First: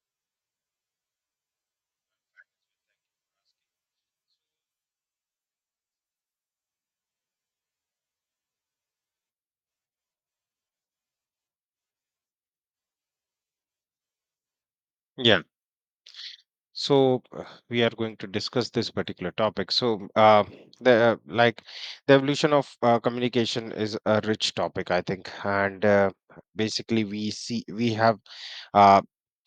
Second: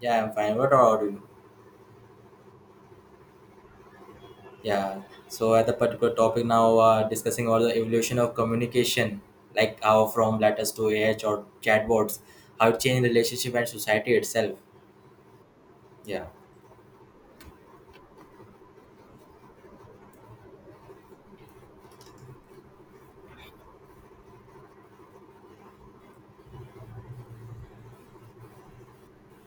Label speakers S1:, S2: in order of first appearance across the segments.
S1: Yeah, I'm fine. What about you? Yeah. So at the particular topic now, discussing about the evolution of communication, like how from letters to or chatbots, how it changed relationship and society itself.
S2: Yeah.
S1: Yeah.
S2: So we are going to discuss this particular topic. The uh, like the evolution of communication is a rich topic, I think, and basically we have uh,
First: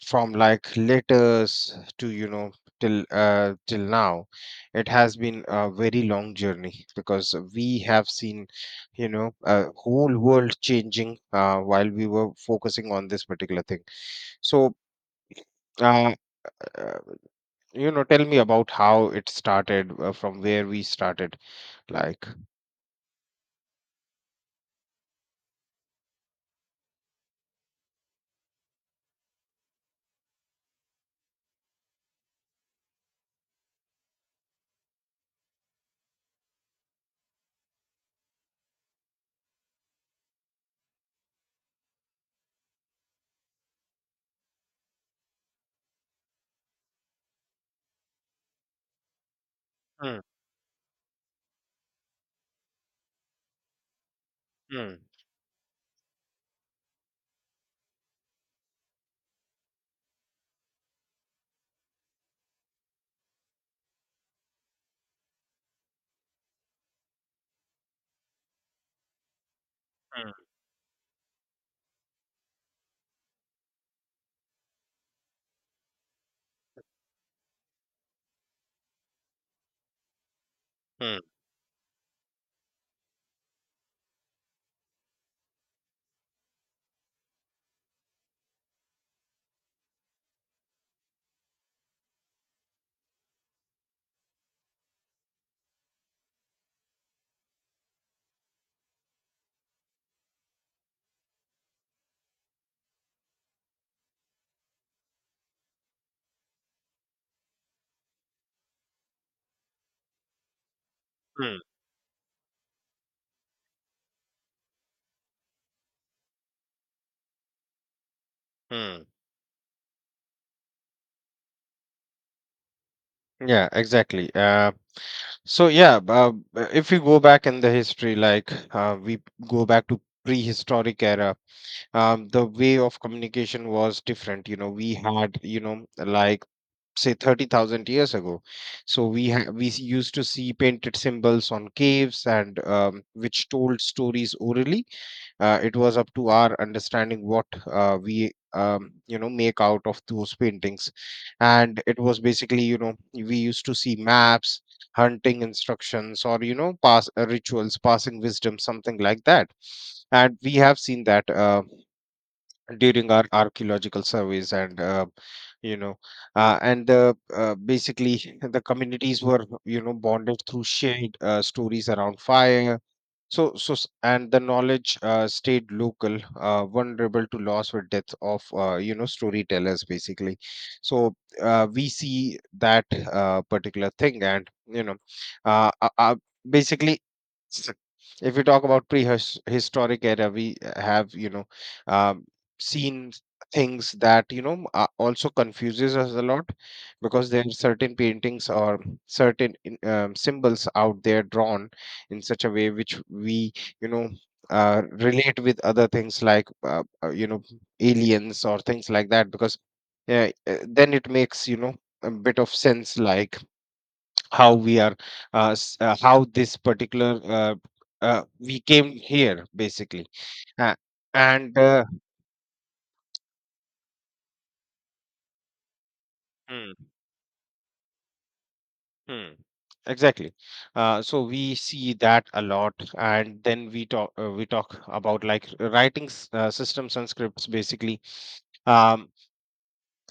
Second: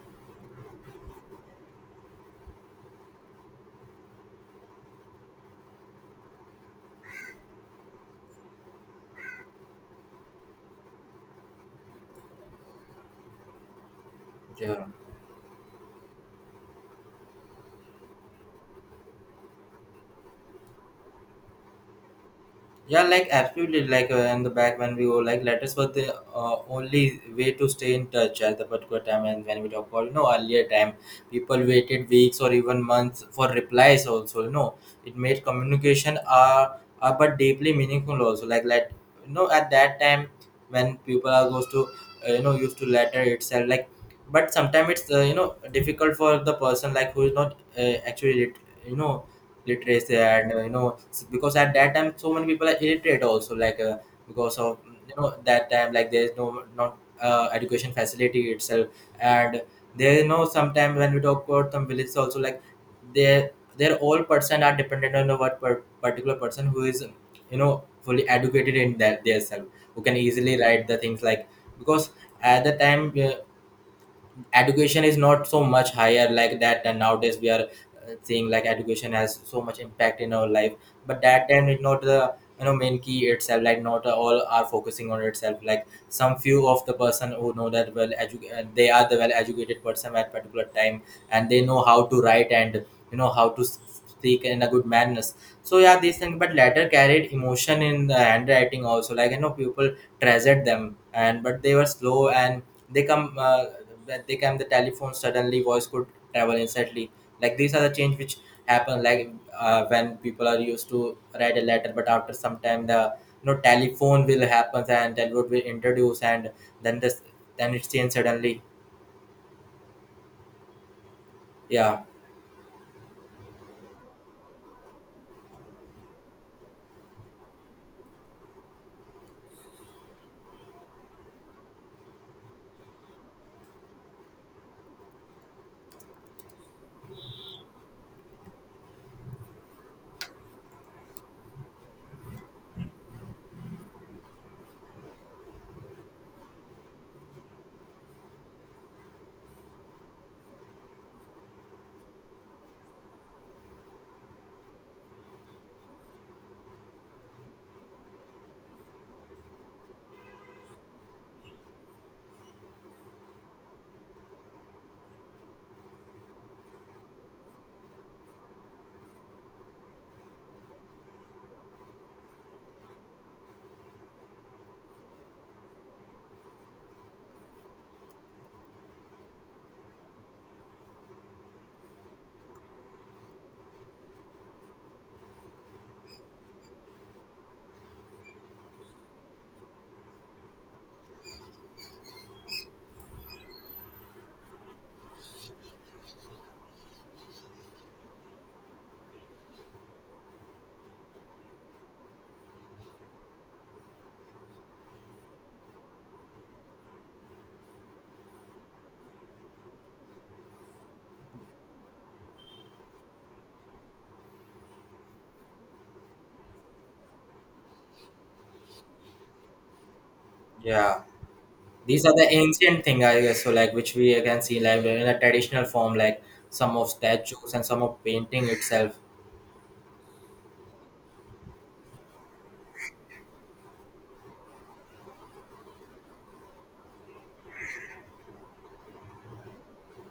S2: from like letters to till till now, it has been a very long journey because we have seen you know a whole world changing while we were focusing on this particular thing. So.
S1: Yeah.
S2: Uh, uh, you know tell me about how it started from where we started like
S1: Yeah, like absolutely. Like in the back when we were like letters were the only way to stay in touch at the particular time. And when we talk about you know earlier time, people waited weeks or even months for replies. Also, you know, it made communication but deeply meaningful. Also, like let you know at that time when people are goes to you know used to letter itself like. But sometimes it's you know difficult for the person like who is not actually you know literacy
S2: Hmm,
S1: and you know because at that time so many people are illiterate also like because of
S2: hmm,
S1: you know that time like there's no not education facility itself and there you know sometimes when we talk about some villages also like their their all person are dependent on the particular person who is you know fully educated in that their self who can
S2: hmm,
S1: easily write the things like because at the time education is not so much higher like that and nowadays we are seeing like education has so much impact in our life
S2: hmm,
S1: but that time it not the you know main key itself like not all are focusing on itself like some few of the person who know that well they are the well educated person at particular time and they know how to write and you know how to speak in a good manners so yeah these things but later carried emotion in the handwriting also like you know people treasured them and but they were slow and they come when they came the telephone suddenly voice could travel instantly like these are the change which happen like when people are used to write
S2: hmm,
S1: a letter but after some time the you know telephone will happen and telephone will introduce and then this then it's changed suddenly.
S2: hmm.
S1: Yeah.
S2: Yeah, exactly. So yeah, if we go back in the history, like we go back to prehistoric era. The way of communication was different, you know. We had, you know, like say 30,000 years ago. So we ha- we s- used to see painted symbols on caves, and which told stories orally. It was up to our understanding what we you know make out of those paintings, and it was basically, you know, we used to see maps, hunting instructions, or you know pass rituals, passing wisdom, something like that. And we have seen that. During our archaeological surveys and you know basically the communities were you know bonded through shared stories around fire, and the knowledge stayed local, vulnerable to loss or death of you know storytellers basically. So we see that particular thing, and you know uh, uh, uh, basically, s- if we talk about prehistoric era, we have, you know, um, seen things that you know also confuses us a lot, because there are certain paintings or certain symbols out there drawn in such a way which we, you know, relate with other things, like you know aliens or things like that. Because then it makes, you know, a bit of sense like how we are how this particular, we came here basically. Uh,
S1: Yeah.
S2: and
S1: These are the ancient thing I guess so like which we can see like in a traditional form like some of
S2: Hmm,
S1: statues and some of painting itself.
S2: hmm, exactly. So we see that a lot, and then we talk about like writing systems and scripts basically. um,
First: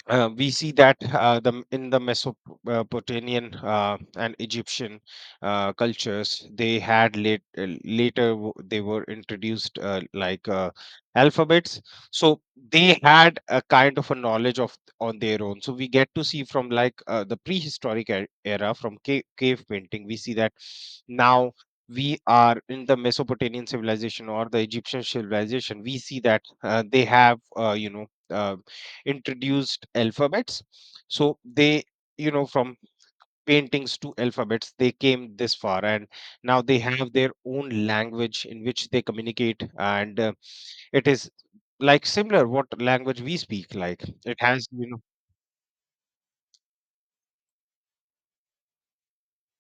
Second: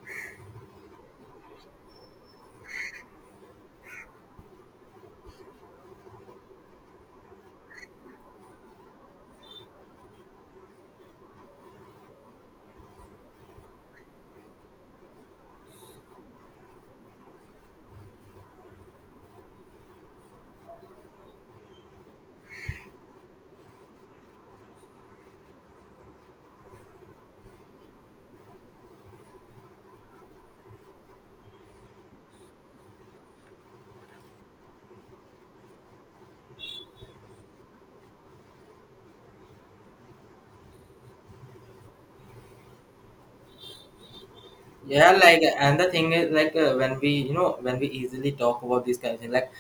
S2: we see that the in the Mesopotamian and Egyptian cultures, they had they were introduced, alphabets. So they had a kind of a knowledge of on their own. So we get to see from like the prehistoric era, from cave painting, we see that now we are in the Mesopotamian civilization or the Egyptian civilization. We see that they have you know uh, introduced alphabets. So they, you know, from paintings to alphabets, they came this far, and now they have their own language in which they communicate, and it is like similar what language we speak. Like, it has you know.
S1: Yeah, like and the thing is like when we you know when we easily talk about these kind of thing like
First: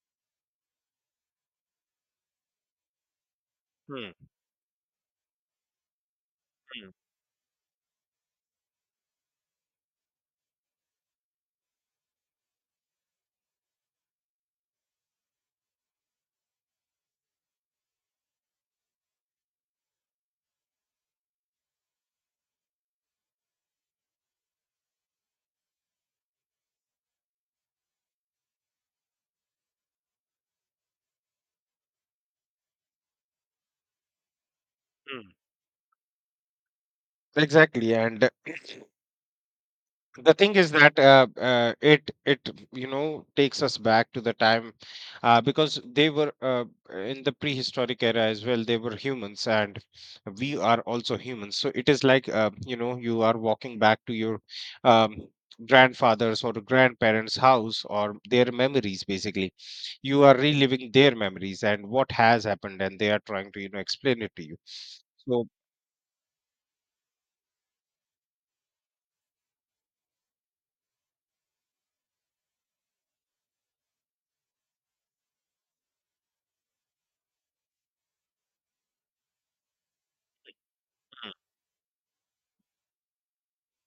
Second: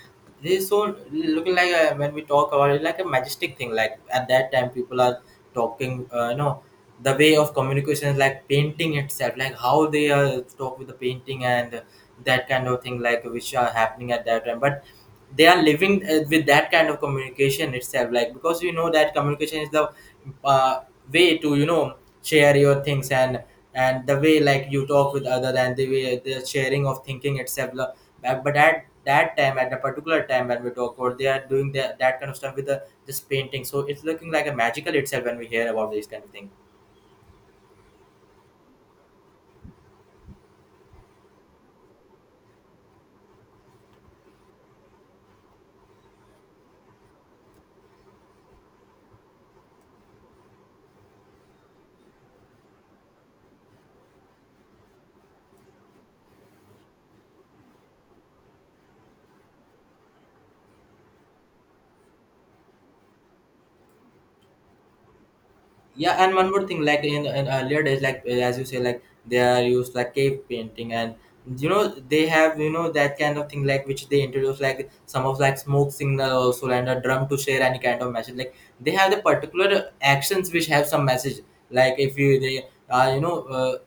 S1: this is so looking like when we talk about it like a majestic thing like
S2: Hmm,
S1: at that time people are talking you know
S2: hmm,
S1: the way of communication is like painting itself like how they are talk with the painting and that kind of thing like which are happening at that time but they are living with that kind of communication itself like because you know that communication is the uh, way to you know share your things and the way like you talk with other and the way the sharing of thinking itself but at that time at a particular time when we talk or they are doing that kind of stuff with the this painting so it's looking like a magical itself
S2: hmm.
S1: when we hear about these kind of things.
S2: Exactly. And the thing is that it you know takes us back to the time, because they were in the prehistoric era as well, they were humans, and we are also humans. So it is like you know you are walking back to your um, grandfather's or grandparents house, or their memories basically. You are reliving their memories and what has happened, and they are trying to you know explain it to you. So
S1: Yeah, and one more thing, like in earlier days, like as you say, like they are used like cave painting, and you know they have you know that kind of thing like which they introduce like some of like smoke signal also and a drum to share any kind of message. Like they have the particular actions which have some message. Like if you they are you know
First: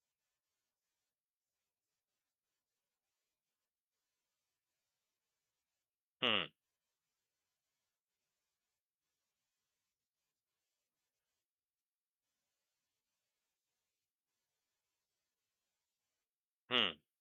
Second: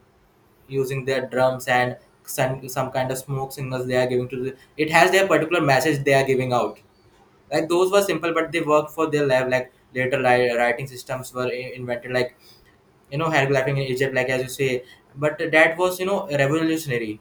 S1: using their drums and some kind of smoke signals they are giving to the, it has their particular message they are
S2: Hmm,
S1: giving out. Like those were simple, but they work for their life. Like later writing systems were invented like you know hieroglyphing in Egypt like as you say but that was you know
S2: hmm.
S1: revolutionary.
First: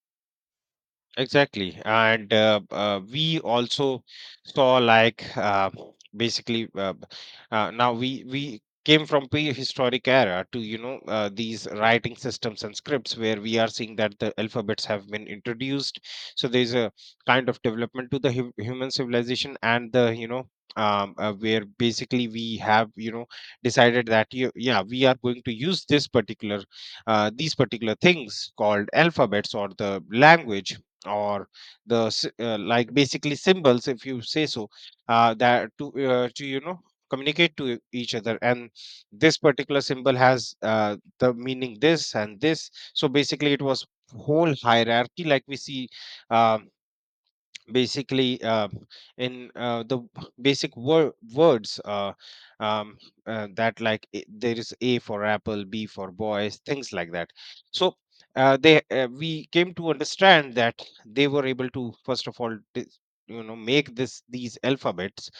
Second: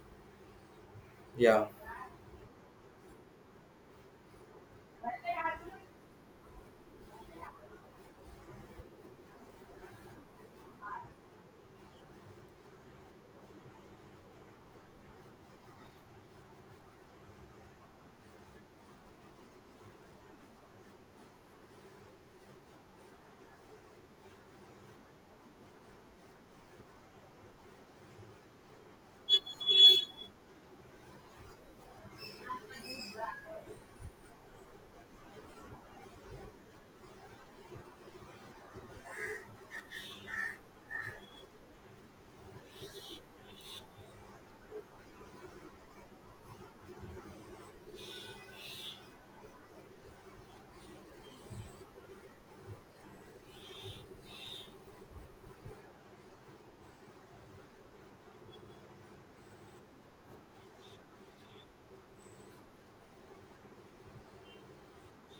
S1: Yeah.
S2: Exactly. And we also saw like basically uh, b- now we came from prehistoric era to you know these writing systems and scripts, where we are seeing that the alphabets have been introduced. So there's a kind of development to the human civilization and the, you know, where basically we have, you know, decided that yeah, we are going to use this particular these particular things called alphabets, or the language, or like basically symbols, if you say so. That to you know communicate to each other, and this particular symbol has the meaning this and this. So basically it was whole hierarchy like we see um, basically in basic words, um, that like there is A for apple, B for boys, things like that. So they we came to understand that they were able to first of all you know make this these alphabets,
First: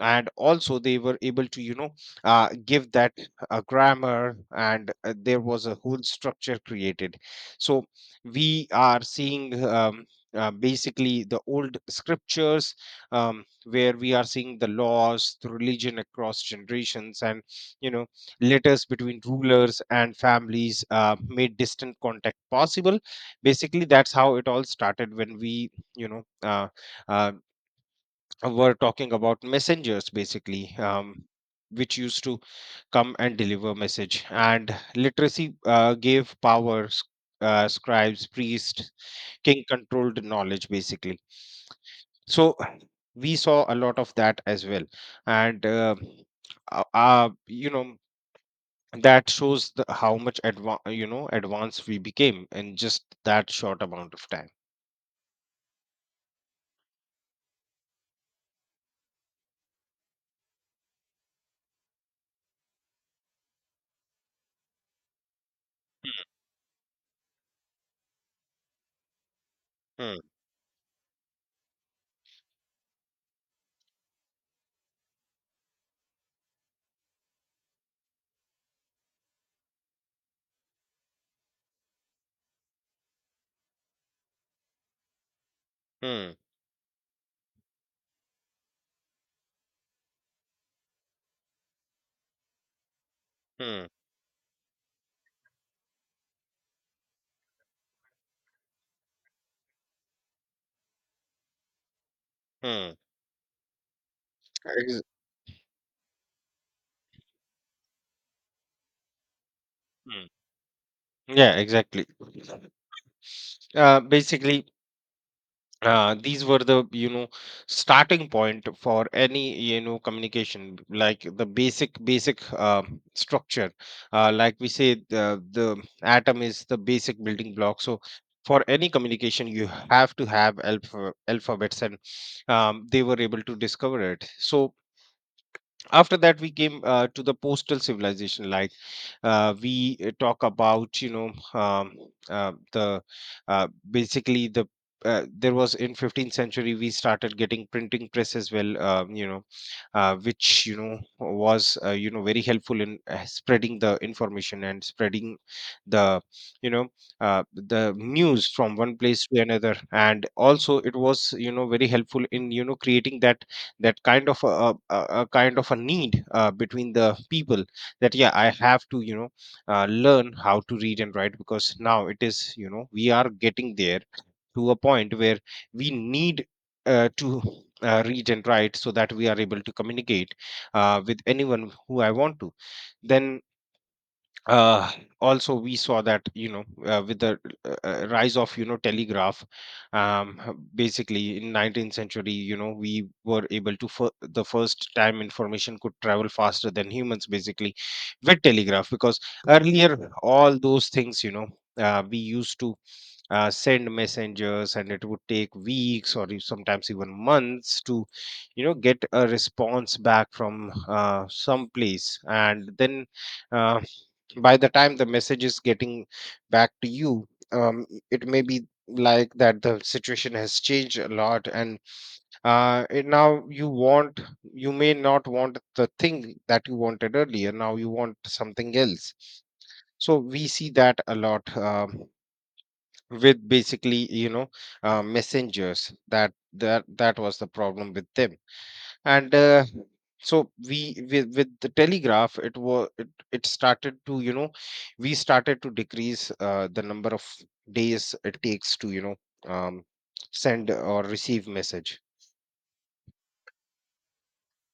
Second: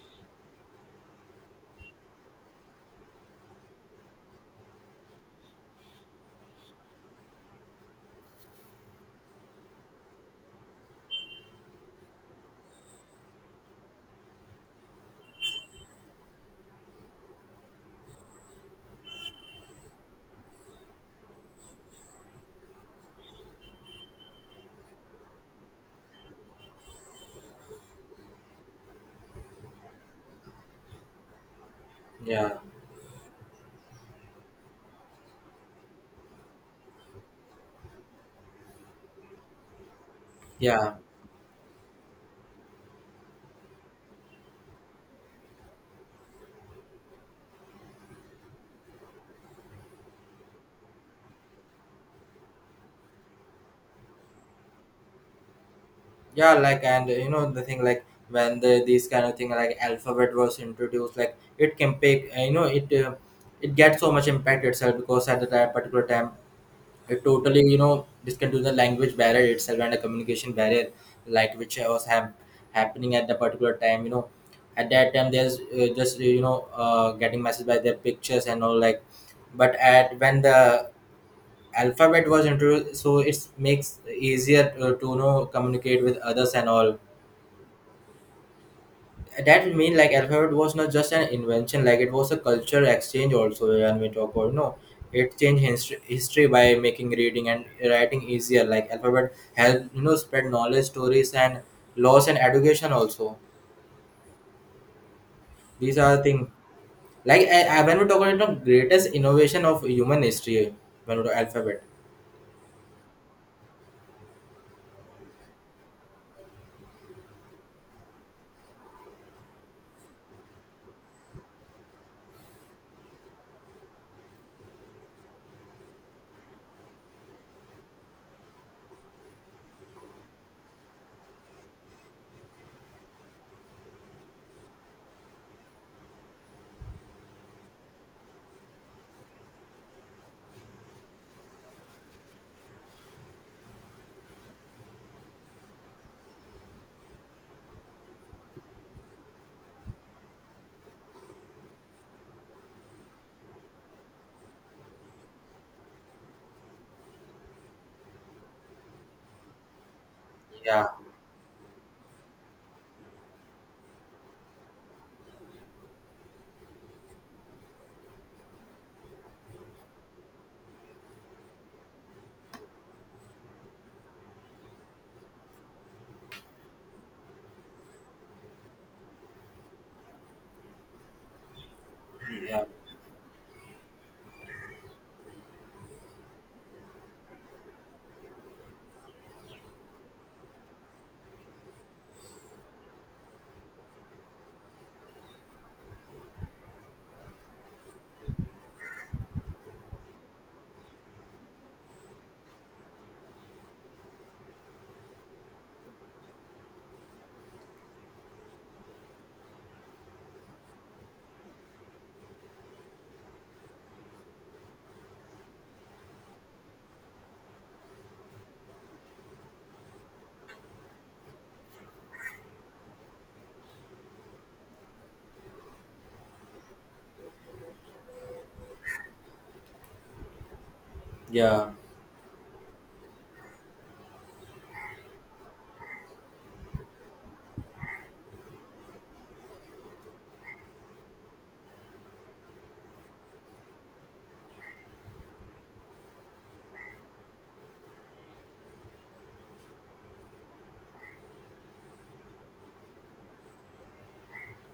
S2: and also they were able to you know give that a grammar, and there was a whole structure created. So we are seeing basically the old scriptures, where we are seeing the laws, the religion, across generations, and you know letters between rulers and families made distant contact possible. Basically that's how it all started, when we you know uh, were talking about messengers basically, which used to
S1: Yeah.
S2: come and deliver message, and literacy gave power. Scribes, priests, king controlled knowledge
S1: Yeah.
S2: basically. So we saw a lot of that as well, and you know that shows how much you know advanced we became in just that short amount of time.
S1: Yeah, like and you know the thing like when the these kind of thing like alphabet was introduced like it can pick you know it it gets so much impact itself because at that particular time it totally you know this can do the language barrier itself and a
S2: hmm,
S1: communication barrier like which was happening at the particular time you know at that time there's just you know getting messaged by their pictures and all like but at when the alphabet was introduced so it makes easier to you know communicate with
S2: hmm,
S1: others and all that mean like alphabet was not just an invention like it was a culture exchange also
S2: hmm,
S1: when we talk about no it changed history by making reading and writing easier like alphabet helped you know spread knowledge stories and laws and
S2: hmm.
S1: education also
S2: Ex-
S1: these are the things like I when we talk about the greatest innovation of human
S2: hmm.
S1: history when we talk
S2: Yeah,
S1: alphabet.
S2: exactly. Basically these were the, you know, starting point for any, you know, communication, like the basic structure. Like we say the atom is the basic building block. So for any communication you have to have alphabets, and they were able to discover it. So after that we came to the postal civilization. Like, we talk about, you know, um, the basically there was in 15th century we started getting printing press as well, you know, which you know was you know very helpful in spreading the information and spreading the, you know, the news from one place to another, and also
S1: Yeah.
S2: it was you know very helpful in you know creating that kind of a kind of a need between the people, that yeah, I have to you know learn how to read and write, because now it is you know we are getting there to a point where we need to read and write, so that we are able to communicate with anyone who I want to.
S1: Yeah.
S2: Then uh also we saw that you know with the rise of you know telegraph. Basically in 19th century, you know, we were able to for the first time, information could travel faster than humans basically, with telegraph. Because earlier all those things, you know, we used to send messengers, and it would take weeks or sometimes even months to you know get a response back from some place, and then uh, by the time the message is getting back to you, it may be like that the situation has changed a lot, and it now you want, you may not want the thing that you wanted earlier, now you want something else. So we see that a lot,
S1: Yeah.
S2: with basically you know messengers, that was the problem with them. And so we with the telegraph, it was it started to, you know, we started to decrease the number of days it takes to you know um, send or receive message.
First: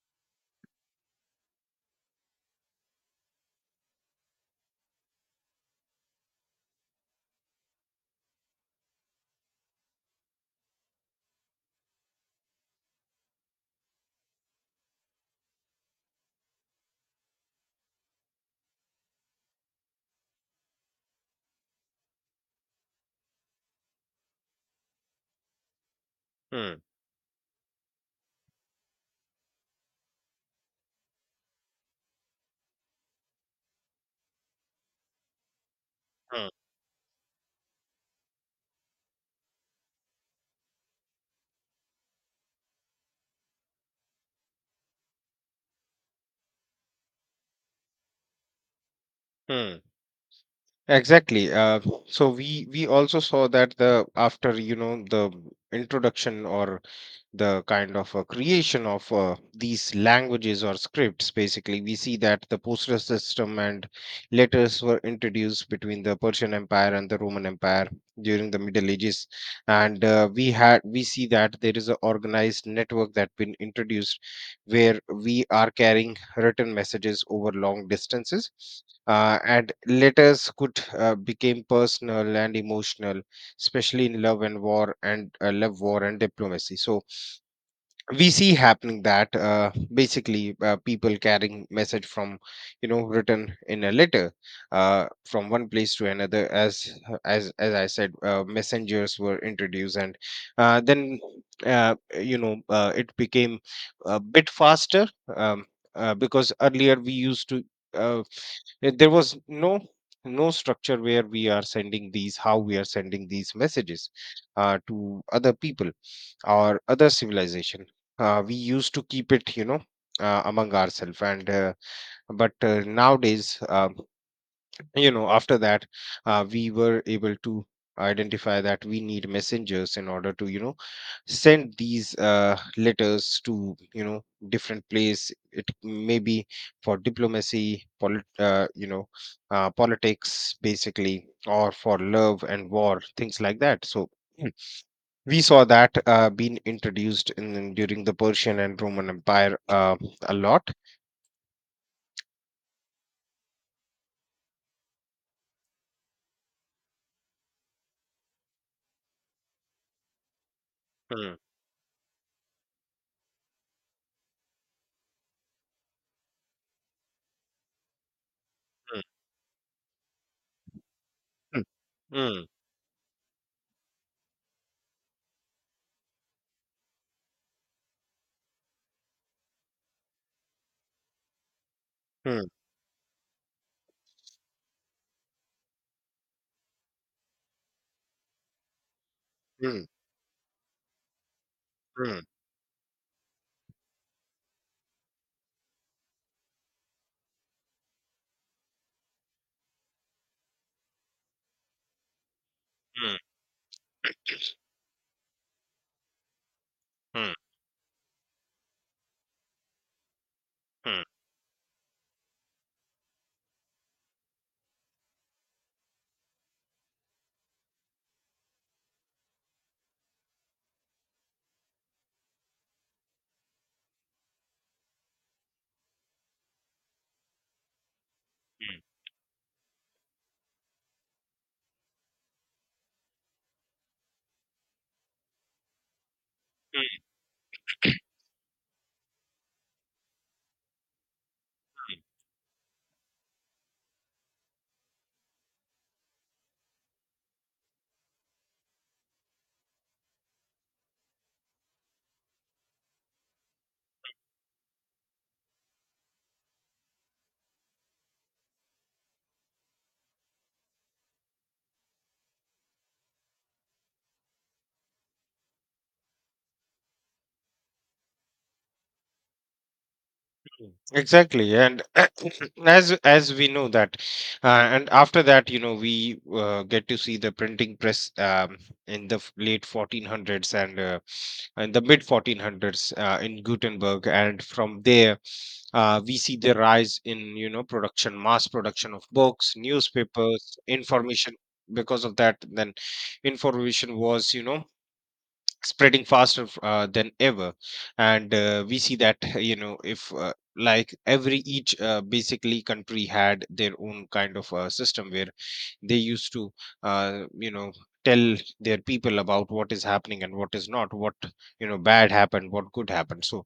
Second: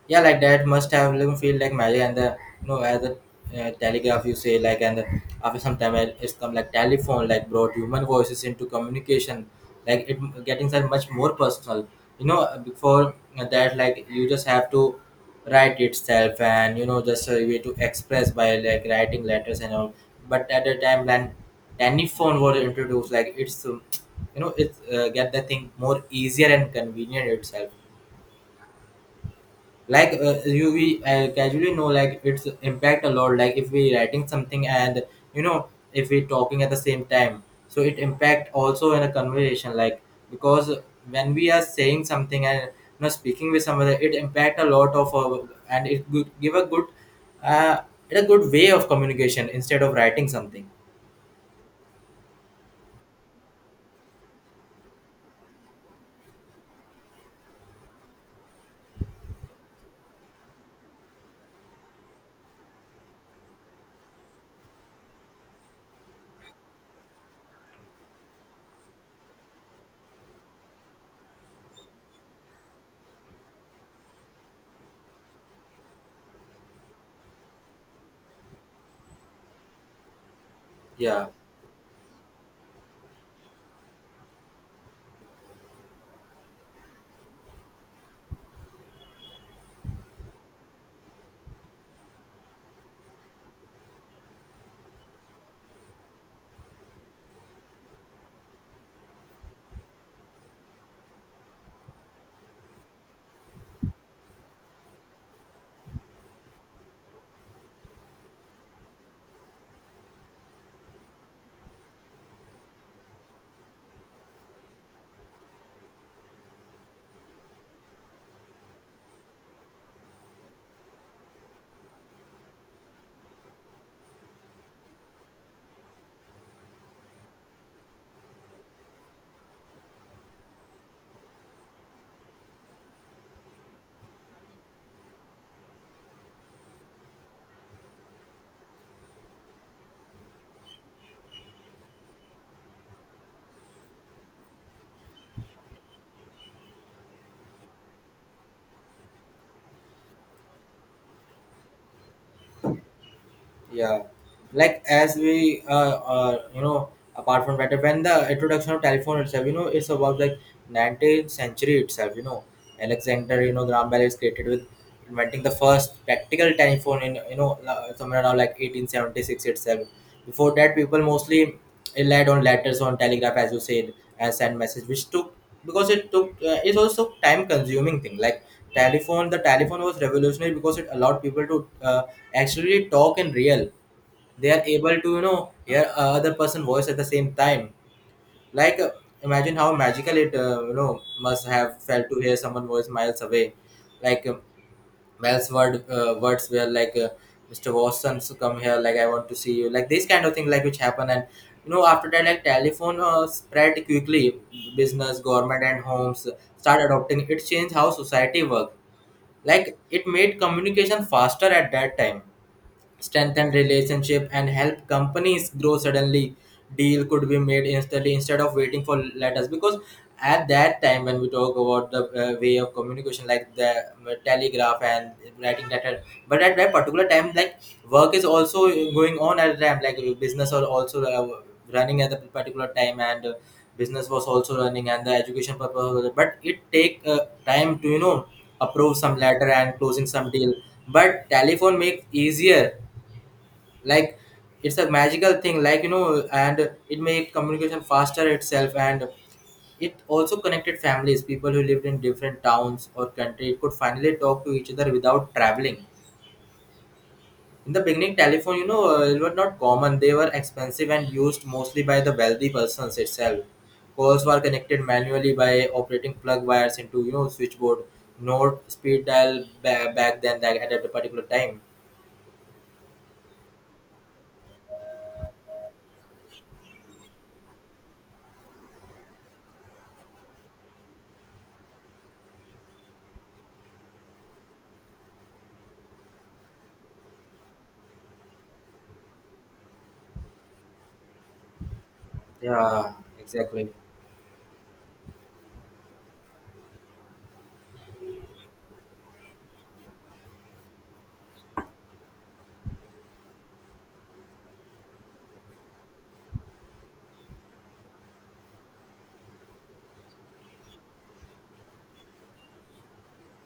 S1: Yeah, like that must have even feel like magic and the you know as a telegraph you say like and after some time it's come like telephone like brought human voices into communication like it getting that much more personal you know before that like you just have to write itself and you know just a way to express by like writing letters and all but at the time when telephone was introduced like it's you know it's get the thing more easier and
S2: Hmm,
S1: convenient itself like you we casually know like it's impact a lot like if we writing something and you know if we
S2: hmm,
S1: talking at the same time so it impact also in a conversation like because when we are saying something and you know speaking with someone it impact a lot of and give a good uh, way of communication
S2: hmm.
S1: instead of writing something.
S2: Exactly. So we also saw that the after you know the introduction or the kind of creation of these languages or scripts. Basically, we see that the postal system and letters were introduced between the Persian Empire and the Roman Empire during the Middle Ages, and we see that there is an organized network that been introduced where we are carrying written messages over long distances. And letters could
S1: Yeah.
S2: became personal and emotional, especially in love and war, and love war and diplomacy. So we see happening that basically people carrying message from you know written in a letter from one place to another. As as I said, messengers were introduced, and then uh, it became a bit faster. um, because earlier we used to uh, there was no no structure where we are sending these messages to other people or other civilization. We used to keep it, among ourselves, and but nowadays, after that, we were able to identify that we need messengers in order to, you know, send these letters to, you know, different place. It may be for diplomacy, politics basically, or for love and war, things like that. So we saw that being introduced in, during the Persian and Roman Empire, a lot.
S1: Yeah, like as we you know apart from that when the introduction of telephone itself you know it's about like 19th
S2: Mm,
S1: century itself you know Alexander you know Graham Bell is created with inventing the first practical telephone in you know somewhere around like
S2: mm,
S1: 1876 itself before that people mostly
S2: mm,
S1: relied on
S2: mm,
S1: letters on telegraph as you said and send message which took because it took it's also time consuming thing like telephone was revolutionary because it allowed people to uh, actually talk in real they are able to you know hear a other person voice at the same time like imagine
S2: mm,
S1: how
S2: mm,
S1: magical it you know must have felt to
S2: mm,
S1: hear someone voice miles away like Mel's words were like Mr. Watson's come here, like I want to see you, like this kind of thing, like which happen and you know after that like telephone spread quickly, business, government and homes start adopting.
S2: mm, mm,
S1: It changed how society worked. Like it made
S2: mm,
S1: communication
S2: mm,
S1: faster at that time strengthen relationship and help companies grow suddenly deal could be made instantly instead of waiting for letters because at that time when we talk about the way of communication like the telegraph and writing letter but at that particular time like work is also going on at the time like business are also running at the particular time and business was also running and the education purpose but it take
S2: mm.
S1: time to you know approve some letter and closing some deal but telephone makes easier like it's a magical thing like you know and it made communication faster itself and it also connected families people who lived in different towns or countries could finally talk to each other without traveling in the beginning telephone you know were not common they were expensive and used mostly by the wealthy persons itself calls were connected manually by operating plug wires into you know switchboard not speed dial back then like at a particular
S2: Exactly,
S1: time.
S2: and as we know that, and after that, you know, we get to see the printing press, um, in the late 1400s, and in the mid 1400s in Gutenberg, and from there we see the rise in, you know, production, mass production of books, newspapers, information. Because of that, then
S1: Yeah, exactly.
S2: information was, you know, spreading faster than ever. And we see that you know, if like every each basically country had their own kind of system where they used to uh, you know tell their people about what is happening and what is not, what, you know, bad happened, what good happened. So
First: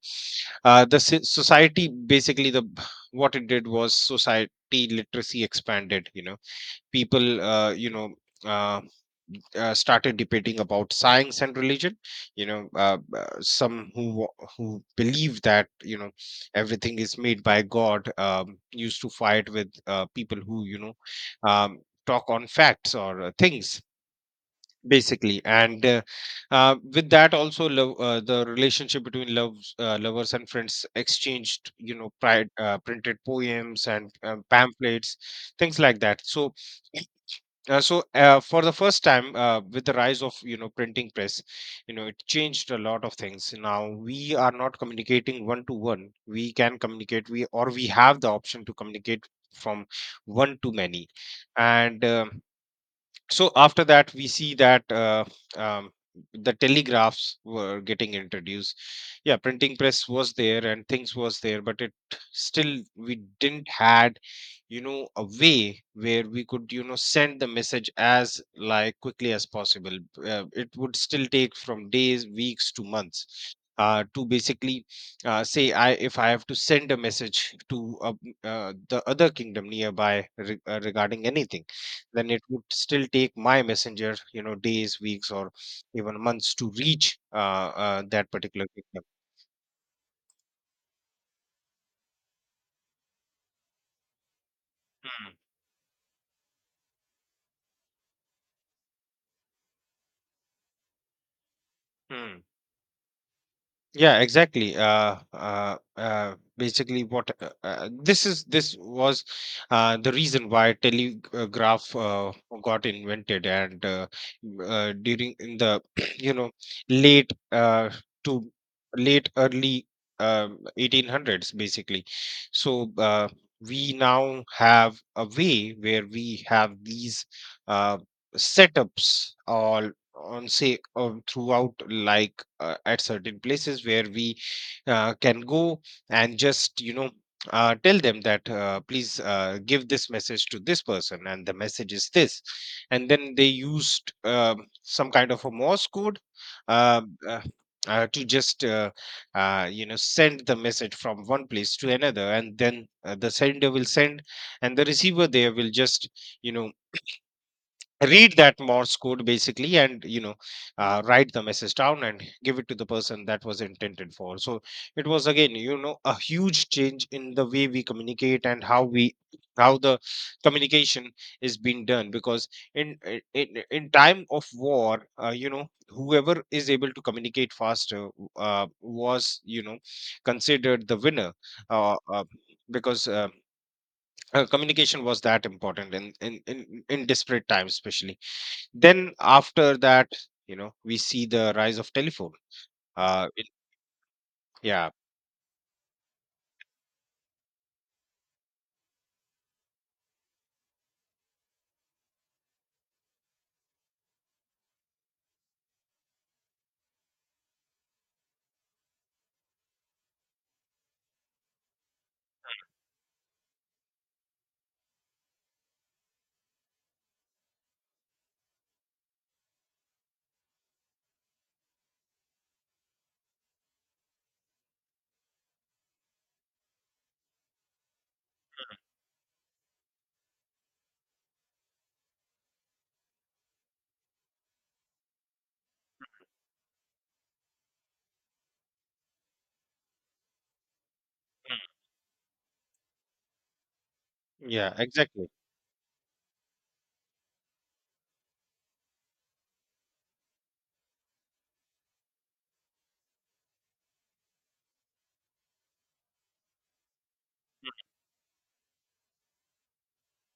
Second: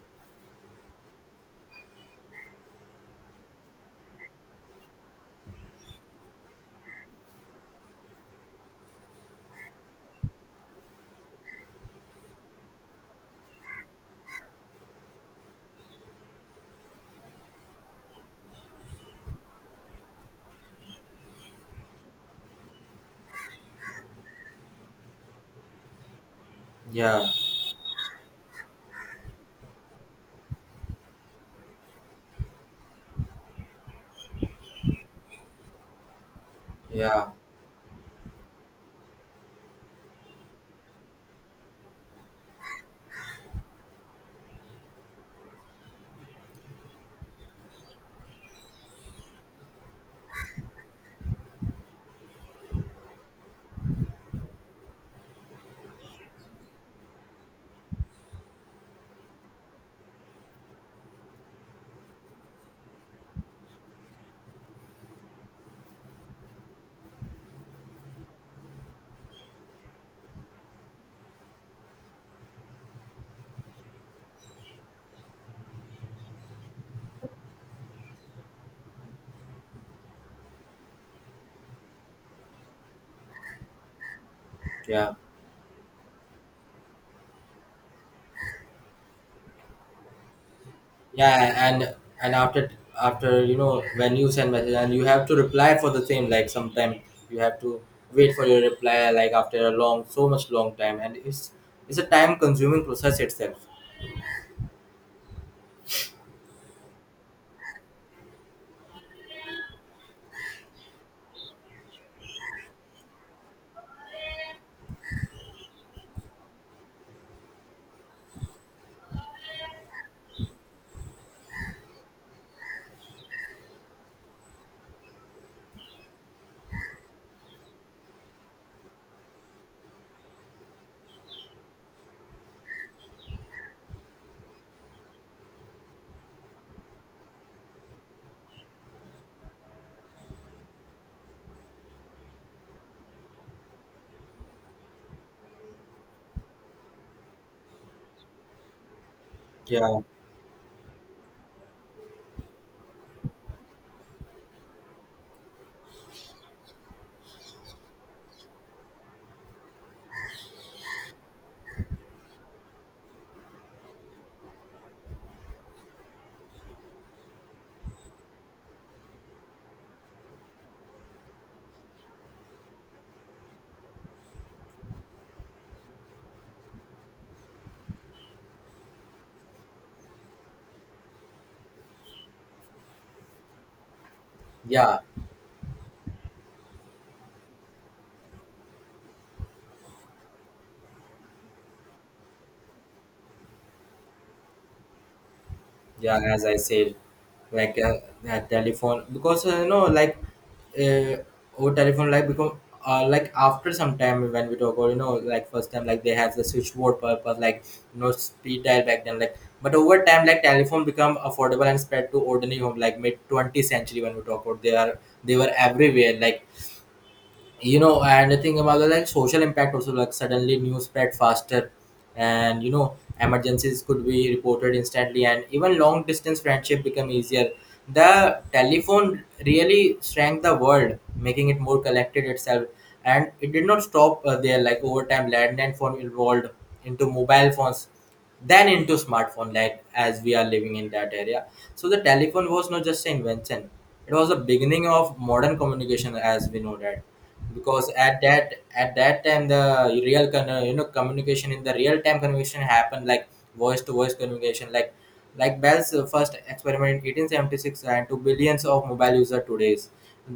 S2: society, basically, the what it did was society, literacy expanded, you know, people uh, started debating about science and religion. You know, some who who believe that, you know, everything is made by god, used to fight with people who, you know, um, talk on facts or things basically. And with
S1: Yeah.
S2: that also love, the relationship between loves lovers and friends exchanged, you know, printed poems and pamphlets, things like that. So
S1: Yeah.
S2: for the first time, with the rise of, you know, printing press, you know, it changed a lot of things. Now we are not communicating one to one, we can communicate, we, or we have the option to communicate from one to many. And um, so after that we see that um, the telegraphs were getting introduced. Yeah, printing press was there and things was there, but it still we didn't had, you know, a way where we could, you know, send the message as like quickly as possible. It would still take from days, weeks to months to basically, say, I if I have to send a message to the other kingdom nearby, regarding anything, then it would still take my messenger, you know, days,
S1: Yeah.
S2: weeks, or even months to reach that particular victim.
S1: Yeah, and after you know when you send message and you have
S2: Hmm,
S1: to reply for the same. Like sometimes you have to wait for your reply like after a long so much long time, and it's a time
S2: hmm.
S1: consuming process itself.
S2: Yeah, exactly. Basically, what this is, this was the reason why telegraph got invented, and during in the you know, late uh, to late early 1800s, basically. So we now have a way where we have these uh, setups, or on say, throughout, like at certain places where we can go and just, you know, tell them that, please give this message to this person and the message is this. And then they used some kind of a morse code uh, uh, to just you know,
S1: Yeah,
S2: send the message from one place to another. And then the sender will send and the receiver there will just, you know, read that morse code basically, and, you know, write the message down and give it to the person that was intended for. So it was again, you know, a huge change in the way we communicate, and how we, how the communication is being done. Because in time of war, you know, whoever is able to communicate faster was, you know, considered the winner. uh, uh, because
S1: yeah.
S2: communication was that important in desperate times especially. Then after that, you know, we see the rise of telephone. Uh, it, yeah.
S1: Yeah, as I said, like that telephone, because you know, like uh, our telephone, like become like after some time. When we talk about, you know, like first time, like they have the switchboard purpose, like no speed dial back then, like. But over time, like telephone become affordable and spread to ordinary home, like mid 20th century. When we talk about, they were everywhere, like you know. And the thing about the, like, social impact also, like suddenly news spread faster. And you know emergencies could be reported instantly, and even long distance friendship become easier. The telephone really shrank the world, making it more collected itself. And it did not stop there, like over time landline phone evolved into mobile phones, then into smartphone, like as we are living in that area.
S2: Mm.
S1: So the telephone was not just an invention, it was the
S2: Yeah,
S1: beginning of
S2: exactly.
S1: modern communication as we know that. Because at that time, the real con- you know communication, in the real time communication happened, like voice to voice communication, like Bell's first experiment in 1876, and to billions of mobile users today.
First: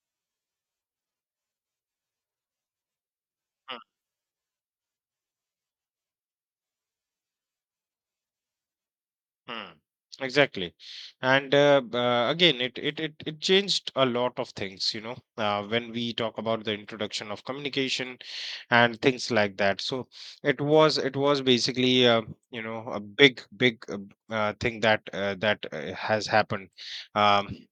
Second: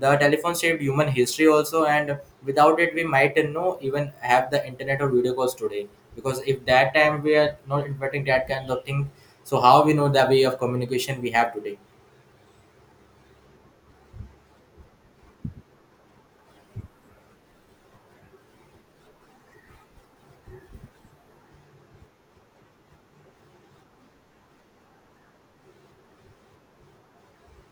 S1: The telephone shaped human history also, and without it, we might
S2: Mm,
S1: not even have the internet or video calls today. Because if that time we are not inventing that kind of thing, so
S2: mm.
S1: how we know the way of
S2: Exactly,
S1: communication we have
S2: and
S1: today?
S2: again, it changed a lot of things. You know, when we talk about the introduction of communication and things like that. So it was basically, you know, a big big thing that has happened. Um,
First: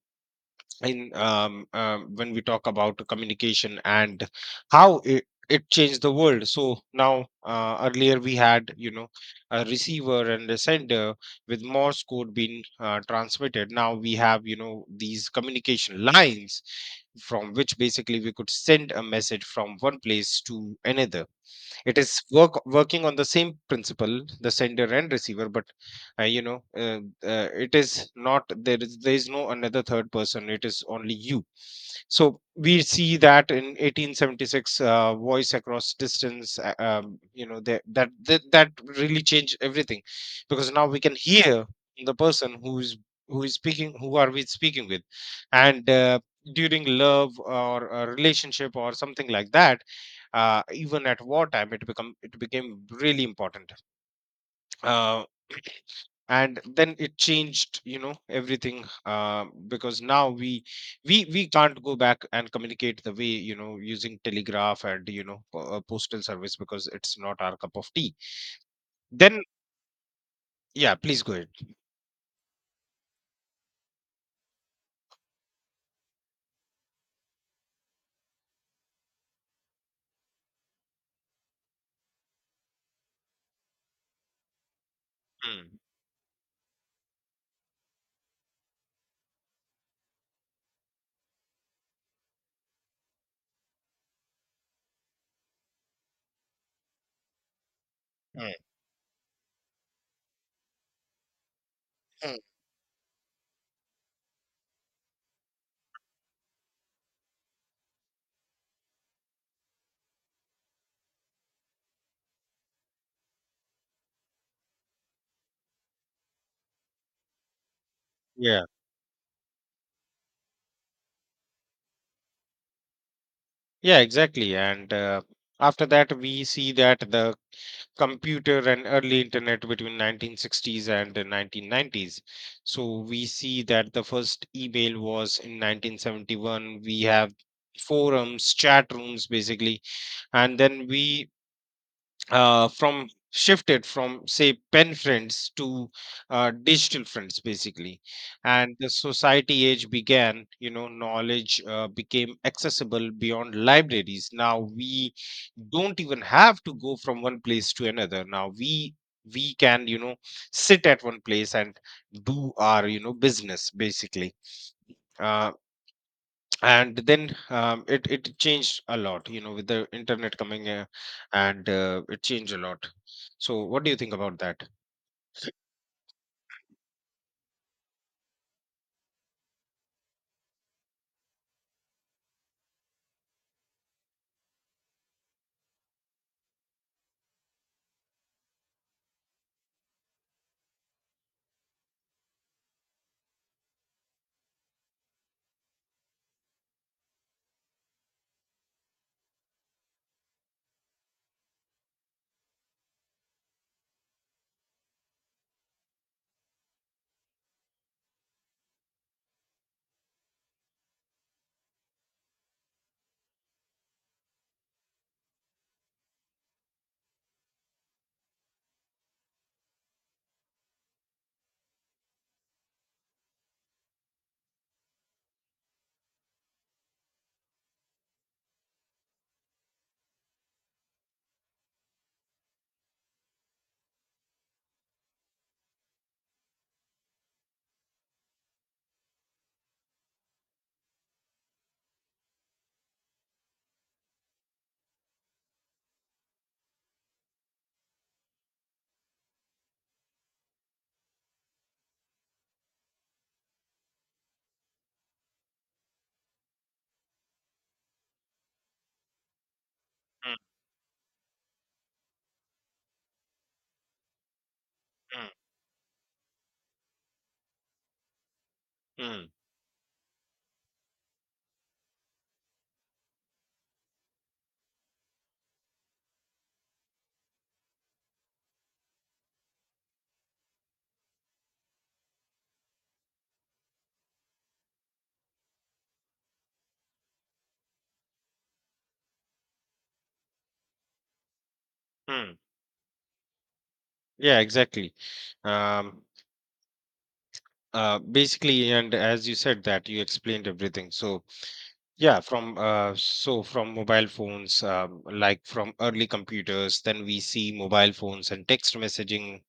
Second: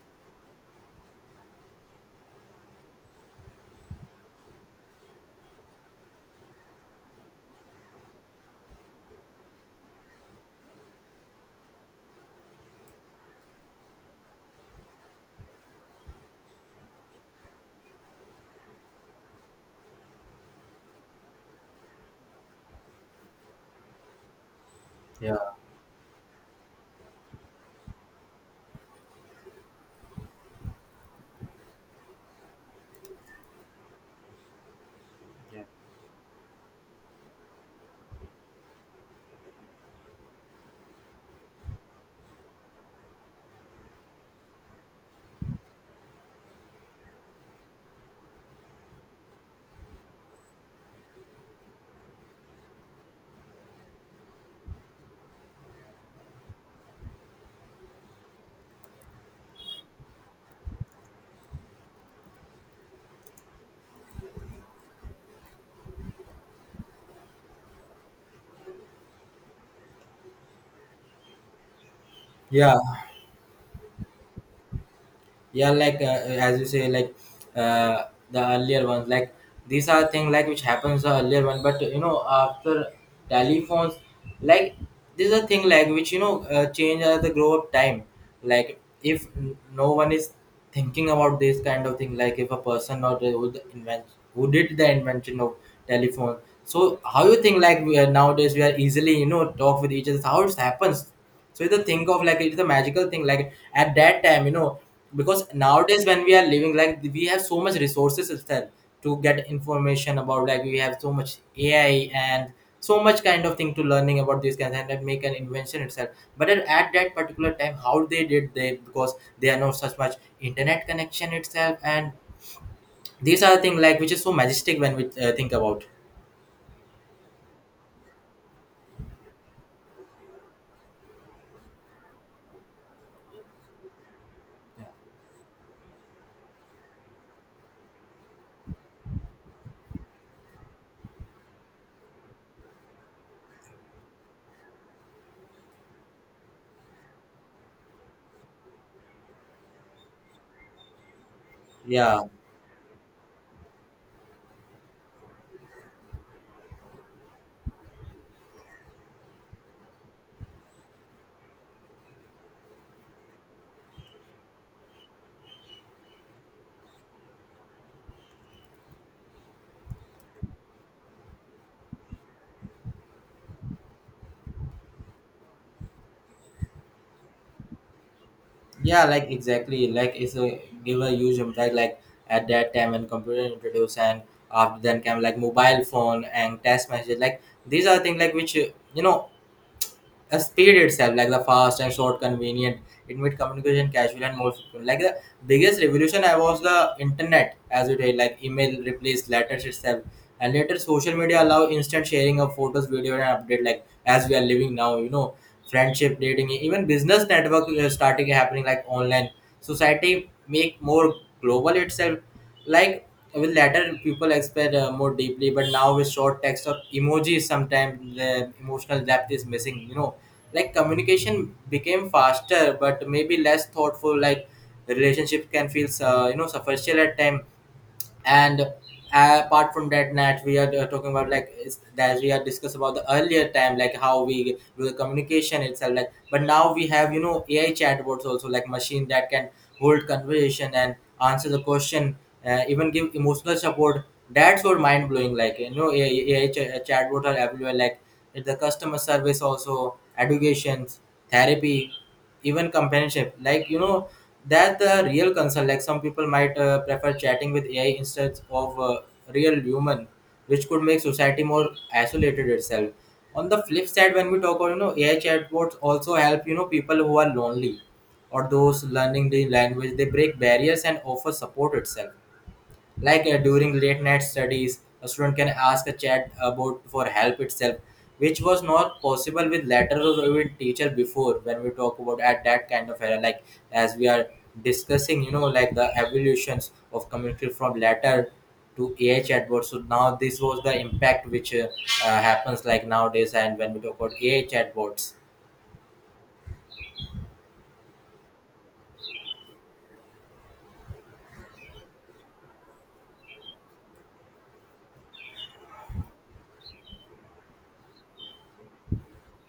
S2: in when we talk about communication and how it changed the world. So now earlier we had, you know, a receiver and a sender with morse code being transmitted. Now we have, you know, these communication lines from which basically we could send a message from one place to another. It is working on the same principle, the sender and
S1: Yeah,
S2: receiver. But uh, you know uh, it is not, there is no another third person, it is only you. So we see that in 1876, voice
S1: yeah.
S2: across distance, you know, that really changed everything. Because now we can hear the person who is, speaking, who are we speaking with. And during love or a relationship or something like that, even at wartime, it became really important. uh, and then it changed, you know, everything, because now we can't go back and communicate the way, you know, using telegraph and, you know, postal service, because it's not our cup of tea. Then yeah, please go ahead.
S1: Yeah, yeah, like as you say, like uh, the earlier ones, like these are things like which happens the earlier one, but you know after telephones, like this is a thing
S2: Mm,
S1: like which you know change as the grow up time. Like if no one is thinking about this kind of thing, like if a person or the, who, the invent, who did the invention of telephone. So how you think, like we are
S2: mm,
S1: nowadays, we are easily you know talk with each other, how it happens? So it's a thing of
S2: mm.
S1: like it's a magical thing like at that time you know. Because nowadays when we are living, like we have so much resources itself to get information about, like we have so much ai and so much kind of thing to learning about these kinds and then make an invention itself. But at that particular time, how they did
S2: yeah
S1: they? Because they are not such much internet connection itself, and these are the thing like
S2: yeah,
S1: which is so
S2: exactly.
S1: majestic
S2: And
S1: when we think about.
S2: after that, we see that the computer and early internet between 1960s and the 1990s. So we see that the first email was in 1971. We have forums, chat rooms basically, and then we from shifted from, say, pen friends to digital friends basically. And the society age began, you know, knowledge
S1: Yeah.
S2: became accessible beyond libraries. Now we don't even have to go from one place to another. Now we can, you know, sit at one place and do our, you know, business basically. Uh, and then um, it changed a lot, you know, with the internet coming, and it changed a lot. So what do you think about that?
S1: Yeah, like exactly, like it's a give a huge impact. Like at that time when computer introduced, and after then came like mobile phone and text message. Like these are things like which you know a speed itself, like the fast and short, convenient. It made communication casual and more frequent. Like the biggest revolution I was the internet, as we say, like email replaced letters itself, and later social media allow instant sharing of photos video and update, like as we are living now you know. Friendship dating even business network is starting happening like online, society make more global itself, like with later people expect more deeply, but now with short text or emojis sometimes the emotional depth is missing you know. Like communication became faster but maybe less thoughtful, like relationship can feel you know superficial at time. And apart from that, nat we are talking about like as we are discussed about the earlier time, like how we do the communication itself, like but now we have you know ai chatbots also, like machine that can hold conversation and answer the question, even give emotional support. That's what mind blowing, like you know ai, chatbot are everywhere, like it's the customer service also, educations, therapy, even companionship, like you know that's the real concern. Like some people might prefer chatting with AI instead of real human,
S2: Mm,
S1: which could make society more isolated itself. On the flip side, when we talk about you know AI
S2: mm,
S1: chatbots also help you know people who are lonely, or those learning
S2: mm,
S1: the language. They break barriers and offer support itself, like during late night studies a student can ask a chat about for help itself, which was not possible with letters or even teacher before, when we talk about at that kind of era. Like as we are discussing, you know, like the evolutions of communication from letter to AI chatbot. So now this was the impact which
S2: mm.
S1: happens like nowadays, and when we talk about
S2: Yeah,
S1: AI
S2: exactly.
S1: chatbots.
S2: um basically, and as you said, that you explained everything. So yeah, from mobile phones, like from early computers, then we see mobile phones and text messaging,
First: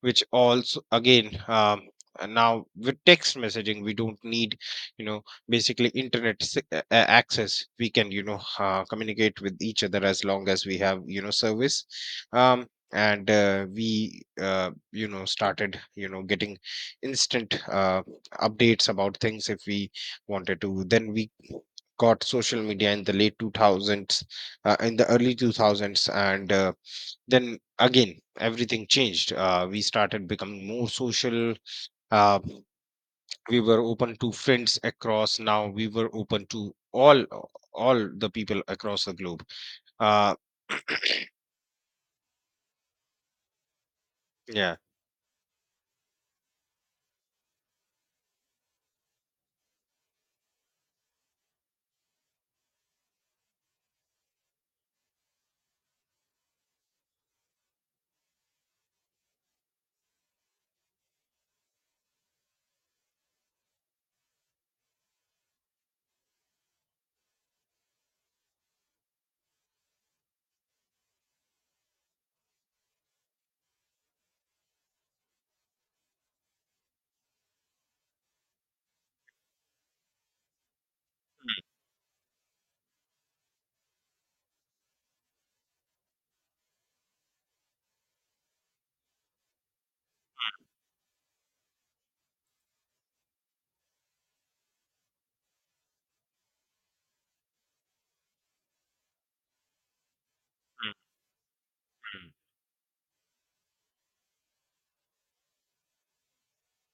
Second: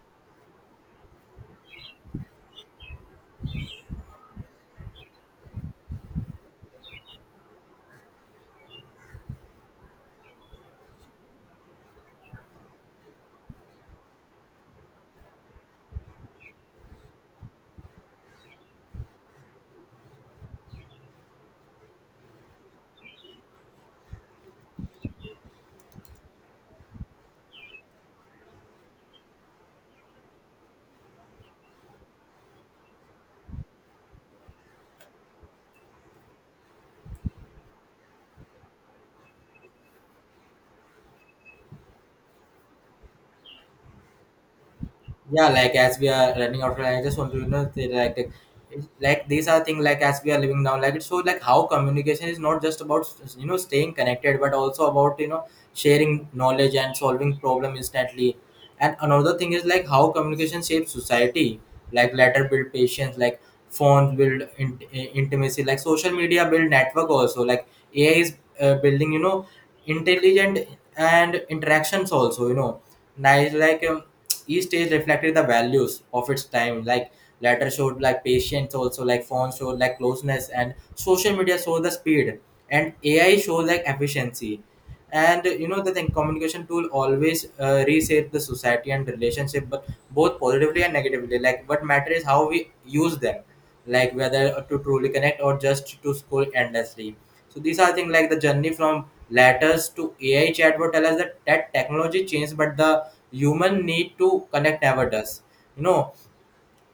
S2: which also again, and now with text messaging, we don't need, you know, basically internet access. We can, you know, communicate with each other as long as we have, you know, service. um, and we you know, started, you know, getting instant updates about things if we wanted to. Then we got social media in the late 2000s, in the early 2000s, and then again everything changed. We started becoming more social. uh, we were open to friends across, now we were open to all the people across the globe. uh, yeah.
S1: Yeah, like as we are running out of time, I just want to you know say, like these are things like as we are living now, like it shows like how communication is not just about you know staying connected, but also about you know sharing knowledge and solving problem instantly. And another thing is like how communication shapes society. Like letter build patience, like phones build intimacy, like social media build network also, like ai is building you know intelligent and interactions also, you know, nice, like each stage reflected the values of its time. Like letter showed like patience also, like phone showed like closeness, and social media showed the speed, and ai shows like efficiency. And you know the thing, communication tool always reshape the society and relationship, but both positively and negatively, like what matter is how we use them, like whether to truly connect or just to scroll endlessly. So these are things like the journey from letters to ai chatbot
S2: Mm,
S1: tell us that technology changed, but the human need to connect never does, you know.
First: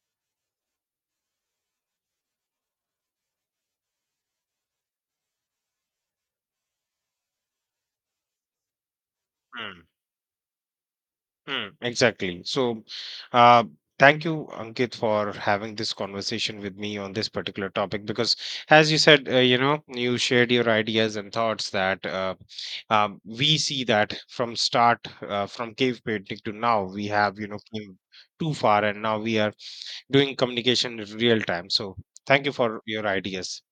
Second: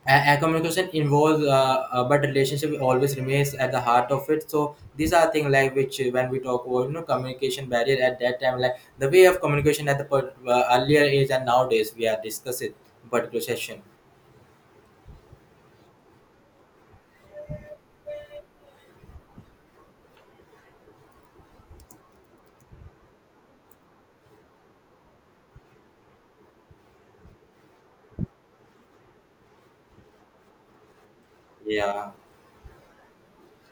S1: And, communication involves but relationship always remains at the heart of it. So these are things like which when we talk about you know communication barrier at that time, like the way of
S2: mm, mm.
S1: communication at the earlier age and
S2: Hmm,
S1: nowadays we are
S2: exactly.
S1: discussing
S2: So,
S1: particular
S2: uh,
S1: session.
S2: thank you, Ankit, for having this conversation with me on this particular topic. Because, as you said, you know, you shared your ideas and thoughts that, we see that from start, from cave painting to now, we have, you know, came too far, and now we are doing communication in real time. So,
S1: Yeah.
S2: thank you for your ideas.